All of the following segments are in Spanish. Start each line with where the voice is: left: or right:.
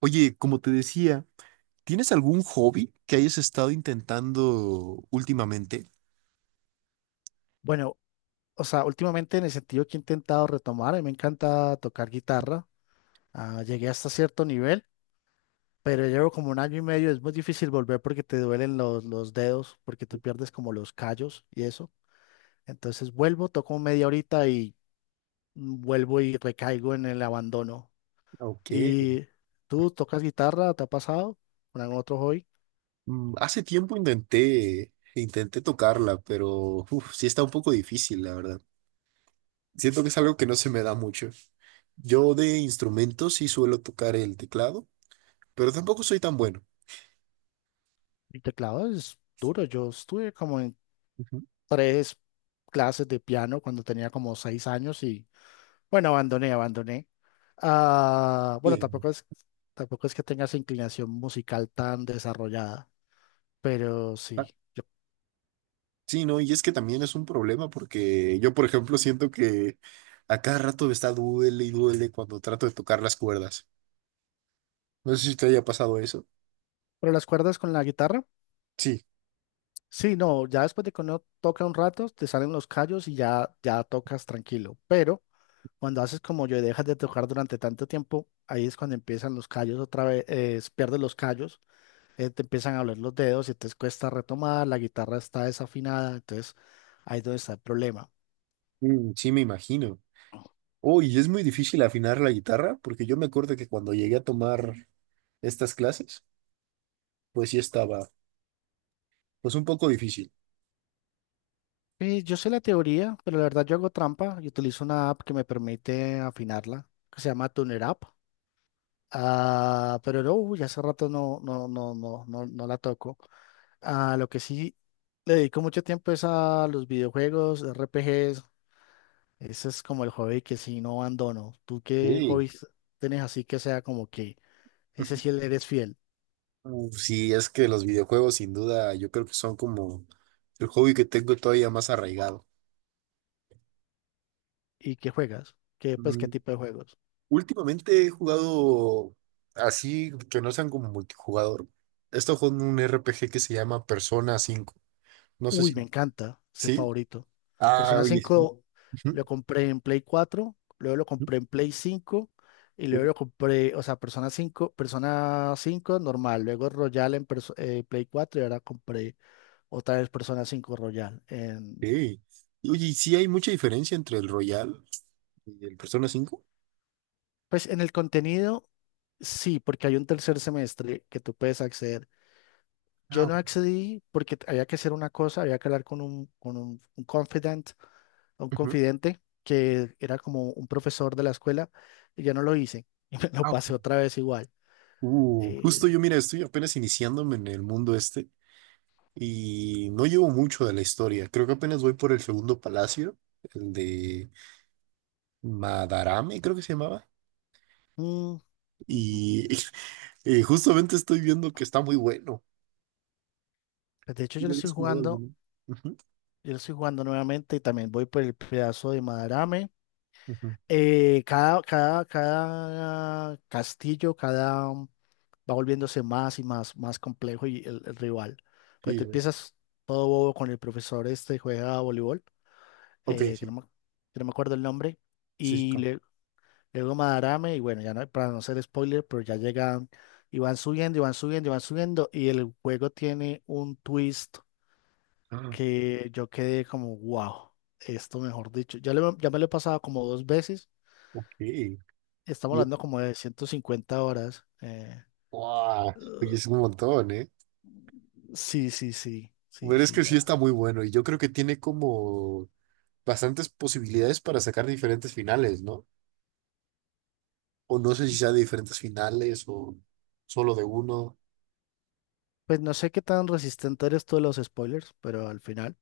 right: Oye, como te decía, ¿tienes algún hobby que hayas estado intentando últimamente?
left: Bueno, o sea, últimamente en el sentido que he intentado retomar, a mí me encanta tocar guitarra. Llegué hasta cierto nivel, pero llevo como un año y medio. Es muy difícil volver porque te duelen los dedos, porque tú pierdes como los callos y eso. Entonces vuelvo, toco media horita y vuelvo y recaigo en el abandono.
right: Okay.
left: ¿Y tú tocas guitarra? ¿Te ha pasado con algún otro hobby?
right: Hace tiempo intenté tocarla, pero uf, sí está un poco difícil, la verdad. Siento que es algo que no se me da mucho. Yo de instrumentos sí suelo tocar el teclado, pero tampoco soy tan bueno.
left: El teclado es duro. Yo estuve como en
right: Ujú.
left: tres clases de piano cuando tenía como 6 años y bueno, abandoné, abandoné. Ah, bueno,
right: Bien.
left: tampoco es que tenga esa inclinación musical tan desarrollada, pero
right: Ah,
left: sí. yo-
right: sí, no, y es que también es un problema porque yo, por ejemplo, siento que a cada rato me está duele y duele cuando trato de tocar las cuerdas. No sé si te haya pasado eso.
left: pero las cuerdas con la guitarra,
right: Sí,
left: sí, no, ya después de que uno toca un rato, te salen los callos y ya, ya tocas tranquilo. Pero cuando haces como yo y dejas de tocar durante tanto tiempo, ahí es cuando empiezan los callos otra vez, pierdes los callos, te empiezan a doler los dedos y te cuesta retomar, la guitarra está desafinada, entonces ahí es donde está el problema.
right: sí me imagino. Oh, y es muy difícil afinar la guitarra, porque yo me acuerdo que cuando llegué a tomar estas clases, pues sí estaba, pues un poco difícil.
left: Yo sé la teoría, pero la verdad yo hago trampa y utilizo una app que me permite afinarla, que se llama Tuner App. Ah, pero no, uy, hace rato no, no, no, no, no, no la toco. Ah, lo que sí le dedico mucho tiempo es a los videojuegos, RPGs. Ese es como el hobby que sí no abandono. ¿Tú qué
right: Sí.
left: hobbies tienes así que sea como que ese sí le eres fiel
right: Sí, es que los videojuegos sin duda yo creo que son como el hobby que tengo todavía más arraigado.
left: y que juegas? ¿Qué, pues, qué
right: Mm,
left: tipo de juegos?
right: Últimamente he jugado así que no sean como multijugador. He estado jugando un RPG que se llama Persona cinco. No sé
left: Uy,
right: si...
left: me encanta ese
right: ¿Sí?
left: favorito.
right: Ah,
left: Persona
right: oye.
left: 5, lo compré en Play 4, luego lo compré en Play 5 y luego
right: Ujú.
left: lo compré, o sea, Persona 5 normal, luego Royal en Play 4 y ahora compré otra vez Persona cinco Royal.
right: Sí. Y oye, ¿y sí hay mucha diferencia entre el Royal y el Persona cinco?
left: Pues en el contenido, sí, porque hay un tercer semestre que tú puedes acceder.
right: Ah,
left: Yo no
right: ok.
left: accedí porque había que hacer una cosa, había que hablar con un confidant, un
right: Ujú.
left: confidente que era como un profesor de la escuela y ya no lo hice y me lo
right: Ah, ok.
left: pasé otra vez igual. Eh,
right: Justo yo, mira, estoy apenas iniciándome en el mundo este y no llevo mucho de la historia. Creo que apenas voy por el segundo palacio, el de Madarame, creo que se llamaba.
left: mm, ujú.
right: Y justamente estoy viendo que está muy bueno.
left: Pues de hecho yo
right: ¿Ya
left: lo estoy
right: habías jugado
left: jugando,
right: alguno? Ujú,
left: yo lo estoy jugando nuevamente y también voy por el pedazo de Madarame.
right: ujú.
left: Cada castillo, va volviéndose más y más, más complejo y el rival. Pues
right: Sí,
left: te
right: a ver.
left: empiezas todo bobo con el profesor este juega voleibol,
right: Ok,
left: eh, que no
right: sí.
left: me, que no me acuerdo el nombre,
right: Sí,
left: y
right: está.
left: le Llegó Madarame y bueno, ya no, para no ser spoiler, pero ya llegan y van subiendo y van subiendo y van subiendo y el juego tiene un twist
right: Ah,
left: que yo quedé como, wow, esto mejor dicho, ya, ya me lo he pasado como dos veces,
right: ok.
left: estamos
right: Y,
left: hablando como de 150 horas.
right: ¡guau! Oye, es un montón, ¿eh?
left: Sí, sí, sí, sí,
right: Pero es
left: sí.
right: que sí
left: La.
right: está muy bueno y yo creo que tiene como bastantes posibilidades para sacar diferentes finales, ¿no? O no sé si sea de diferentes finales o solo de uno.
left: Pues no sé qué tan resistente eres tú a los spoilers, pero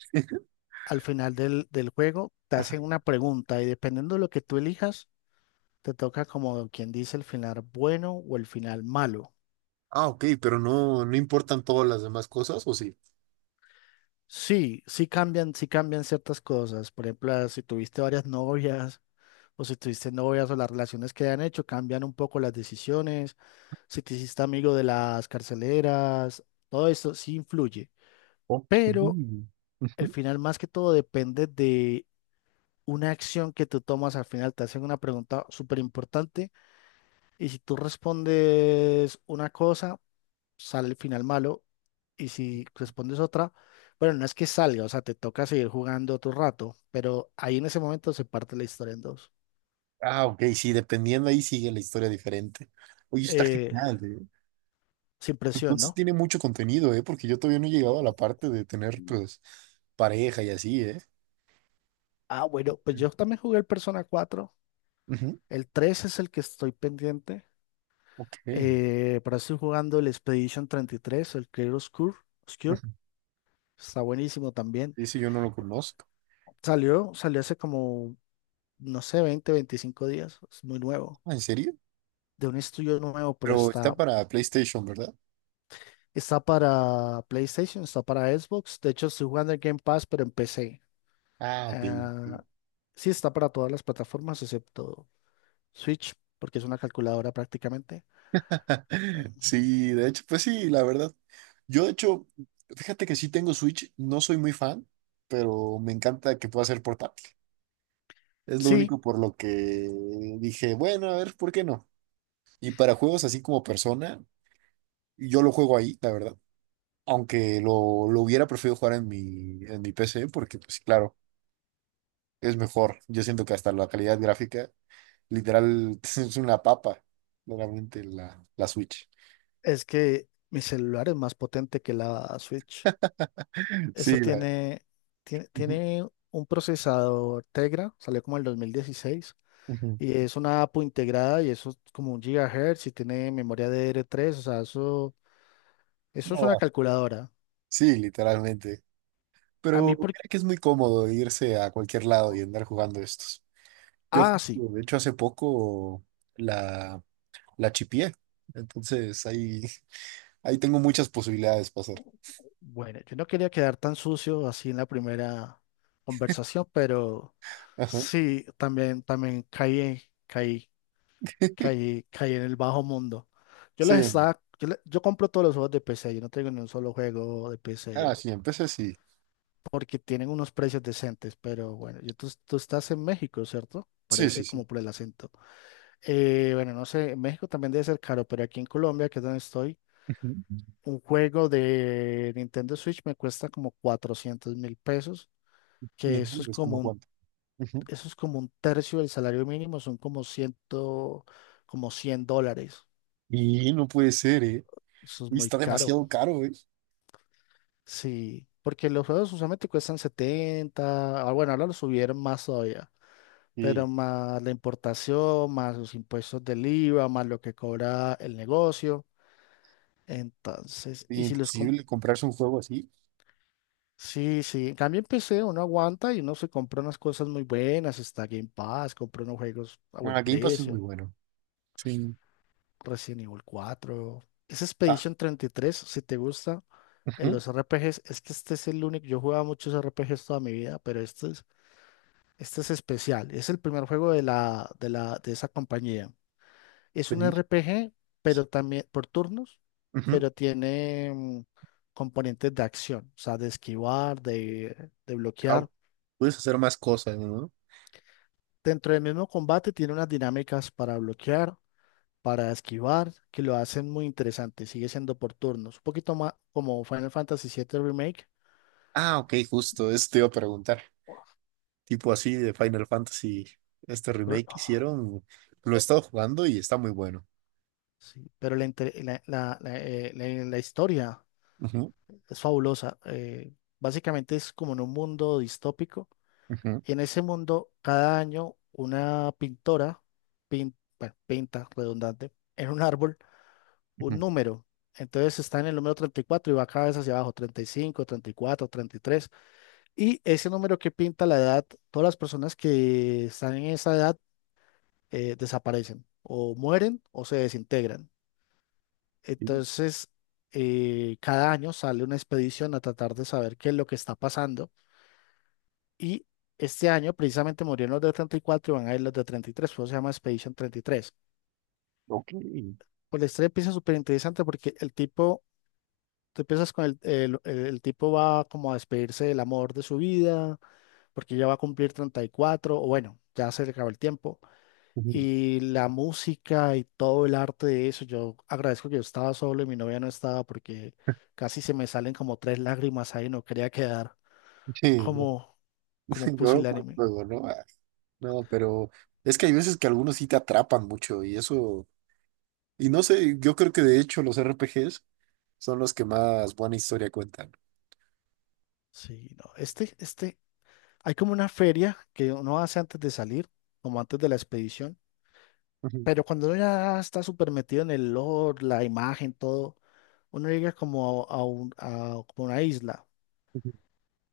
left: al final del juego te hacen una pregunta y dependiendo de lo que tú elijas te toca como quien dice el final bueno o el final malo.
right: Ah, ok, pero no, no importan todas las demás cosas, ¿o sí?
left: Sí, sí cambian ciertas cosas. Por ejemplo, ah, si tuviste varias novias o si tuviste novias o las relaciones que han hecho, cambian un poco las decisiones. Si te hiciste amigo de las carceleras, todo eso sí influye.
right: Ok.
left: Pero el
right: Ujú.
left: final más que todo depende de una acción que tú tomas al final. Te hacen una pregunta súper importante y si tú respondes una cosa sale el final malo y si respondes otra, bueno, no es que salga, o sea, te toca seguir jugando otro rato, pero ahí en ese momento se parte la historia en dos.
right: Ah, ok, sí, dependiendo ahí sigue la historia diferente. Oye, está
left: Eh,
right: genial, ¿eh?
left: Sin
right: Pues
left: presión,
right: entonces
left: ¿no?
right: tiene mucho contenido, ¿eh? Porque yo todavía no he llegado a la parte de tener, pues, pareja y así, ¿eh?
left: Ah, bueno, pues yo también jugué el Persona cuatro.
right: Ujú.
left: El 3 es el que estoy pendiente.
right: Ok,
left: Pero estoy jugando el Expedition 33 el Clear Obscure. Obscure.
right: Ujú.
left: Está buenísimo también.
right: Ese yo no lo conozco.
left: Salió hace como, no sé, 20 25 días. Es muy nuevo.
right: Ah, ¿en serio?
left: De un estudio nuevo, pero
right: Pero está
left: está.
right: para PlayStation, ¿verdad?
left: Está para PlayStation, está para Xbox. De hecho, estoy jugando el Game Pass, pero en PC.
right: Ah, ok. Ok.
left: Ah, sí, está para todas las plataformas, excepto Switch, porque es una calculadora prácticamente.
right: Sí, de hecho, pues sí, la verdad. Yo, de hecho, fíjate que sí tengo Switch, no soy muy fan, pero me encanta que pueda ser portátil. Es lo
left: Sí,
right: único por lo que dije, bueno, a ver, ¿por qué no? Y para juegos así como Persona, yo lo juego ahí, la verdad. Aunque lo hubiera preferido jugar en mi PC, porque, pues claro, es mejor. Yo siento que hasta la calidad gráfica literal, es una papa, claramente la Switch.
left: es que mi celular es más potente que la Switch. Eso
right: Sí, la...
left: tiene, tiene,
right: Ujú,
left: tiene un procesador Tegra, salió como el 2016
right: ujú.
left: y es una APU integrada y eso es como un gigahertz y tiene memoria DDR3, o sea, eso es
right: No
left: una
right: va.
left: calculadora.
right: Sí, literalmente.
left: A
right: Pero
left: mí, por.
right: mira que es muy cómodo irse a cualquier lado y andar jugando estos. Yo,
left: Ah,
right: justo,
left: sí.
right: de hecho, hace poco la, la chipié. Entonces, ahí, ahí tengo muchas posibilidades para hacer.
left: Bueno, yo no quería quedar tan sucio así en la primera conversación, pero
right: Ajá.
left: sí, también, también caí en el bajo mundo. Yo les
right: Sí.
left: estaba, yo, le- yo compro todos los juegos de PC, yo no tengo ni un solo juego de
right: Ah,
left: PC,
right: sí, empecé, sí.
left: porque tienen unos precios decentes, pero bueno, tú estás en México, ¿cierto?
right: Sí, sí,
left: Parece
right: sí.
left: como por el acento. Bueno, no sé, en México también debe ser caro, pero aquí en Colombia, que es donde estoy,
right: Ujú.
left: un juego de Nintendo Switch me cuesta como 400.000 pesos que
right: Bien,
left: eso es
right: es
left: como
right: como
left: un,
right: cuánto. Ujú.
left: eso es como un tercio del salario mínimo, son como cien dólares.
right: Y no puede ser, ¿eh?
left: Eso es
right: Y
left: muy
right: está
left: caro.
right: demasiado caro, ¿eh?
left: Sí, porque los juegos usualmente cuestan 70 bueno, ahora lo subieron más todavía, pero
right: Sí.
left: más la importación, más los impuestos del IVA, más lo que cobra el negocio. Entonces,
right: Y
left: y si los com-.
right: imposible comprarse un juego así.
left: Sí, sí, en cambio en PC uno aguanta y uno se compra unas cosas muy buenas, está Game Pass, compra unos juegos a buen
right: Ah, Game Pass es muy
left: precio.
right: bueno. Sí.
left: Resident Evil 4. Ese
right: Ah,
left: Expedition 33 si te gusta, en
right: ujú,
left: los RPGs, es que este es el único, yo jugaba muchos RPGs toda mi vida, pero este es especial. Es el primer juego de esa compañía. Es
right: te
left: un
right: dije.
left: RPG, pero también por turnos,
right: Ujú.
left: pero tiene componentes de acción, o sea, de esquivar, de
right: Ah,
left: bloquear.
right: puedes hacer más cosas, ¿no?
left: Dentro del mismo combate tiene unas dinámicas para bloquear para esquivar, que lo hacen muy interesante, sigue siendo por turnos, un poquito más como Final Fantasy VII Remake,
right: Ah, ok, justo, eso te iba a preguntar. Tipo así de Final Fantasy, este
left: pero,
right: remake que
left: oh,
right: hicieron, lo he estado jugando y está muy bueno.
left: sí, pero la, la historia
right: Ujú,
left: es fabulosa. Básicamente es como en un mundo distópico,
right: ujú,
left: y en ese mundo cada año una pintora bueno, pinta, redundante, en un árbol un
right: ujú.
left: número. Entonces está en el número 34 y cuatro y va cada vez hacia abajo, 35, 34, 33. Y ese número que pinta la edad, todas las personas que están en esa edad desaparecen o mueren o se desintegran.
right: Sí,
left: Entonces, cada año sale una expedición a tratar de saber qué es lo que está pasando. Y este año precisamente murieron los de 34 y van a ir los de 33, por eso se llama Expedition 33.
right: ok.
left: Pues la historia empieza súper interesante porque el tipo, tú empiezas con el tipo va como a despedirse del amor de su vida, porque ya va a cumplir 34, o bueno, ya se le acabó el tiempo.
right: Ujú.
left: Y la música y todo el arte de eso, yo agradezco que yo estaba solo y mi novia no estaba porque casi se me salen como tres lágrimas ahí, no quería quedar
right: Sí, no,
left: como, como, un
right: lloro con el
left: pusilánime.
right: juego, ¿no? Ah, no, pero es que hay
left: Uh,
right: veces que algunos sí te atrapan mucho y eso, y no sé, yo creo que de hecho los RPGs son los que más buena historia cuentan.
left: Sí, no, hay como una feria que uno hace antes de salir, como antes de la expedición,
right: Ujú,
left: pero cuando uno ya está súper metido en el lore, la imagen, todo, uno llega como a un- a- como una isla.
right: ujú,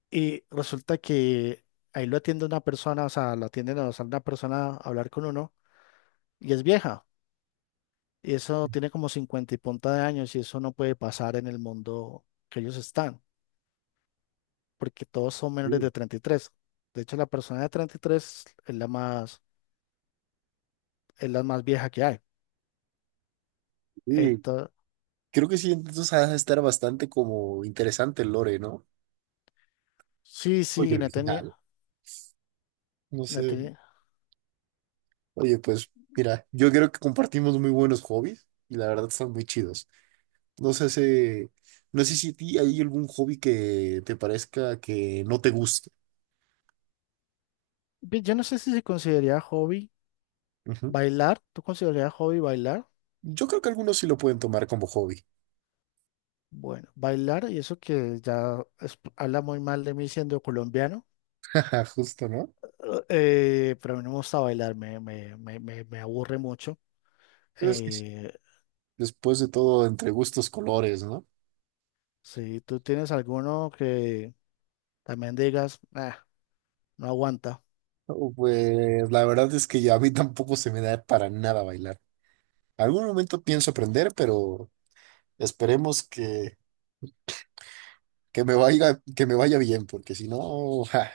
left: Y resulta que ahí lo atiende una persona, o sea, lo atienden o sale una persona a hablar con uno y es vieja. Y eso tiene como 50 y punta de años y eso no puede pasar en el mundo que ellos están, porque todos son menores
right: sí,
left: de 33. De hecho, la persona de 33 es la más vieja que hay.
right: sí.
left: Entonces,
right: Creo que sí, entonces ha de estar bastante como interesante el lore, ¿no?
left: sí,
right: Oye,
left: sí, no tenía,
right: original. No
left: no
right: sé.
left: tenía.
right: Oye, pues mira, yo creo que compartimos muy buenos hobbies y la verdad son muy chidos. No sé no sé si a ti hay algún hobby que te parezca que no te guste.
left: Ve, yo no sé si se consideraría hobby
right: Ujú.
left: bailar. ¿Tú considerarías hobby bailar?
right: Yo creo que algunos sí lo pueden tomar como hobby.
left: Bueno, bailar y eso que habla muy mal de mí siendo colombiano.
right: Justo, ¿no?
left: Pero a mí no me gusta bailar, me aburre mucho.
right: Pero es que
left: Eh,
right: después de todo, entre gustos, colores, ¿no?
left: si tú tienes alguno que también digas, "Ah, no aguanta."
right: Oh, pues la verdad es que ya a mí tampoco se me da para nada bailar. Algún momento pienso aprender, pero esperemos que me vaya bien, porque si no, ja.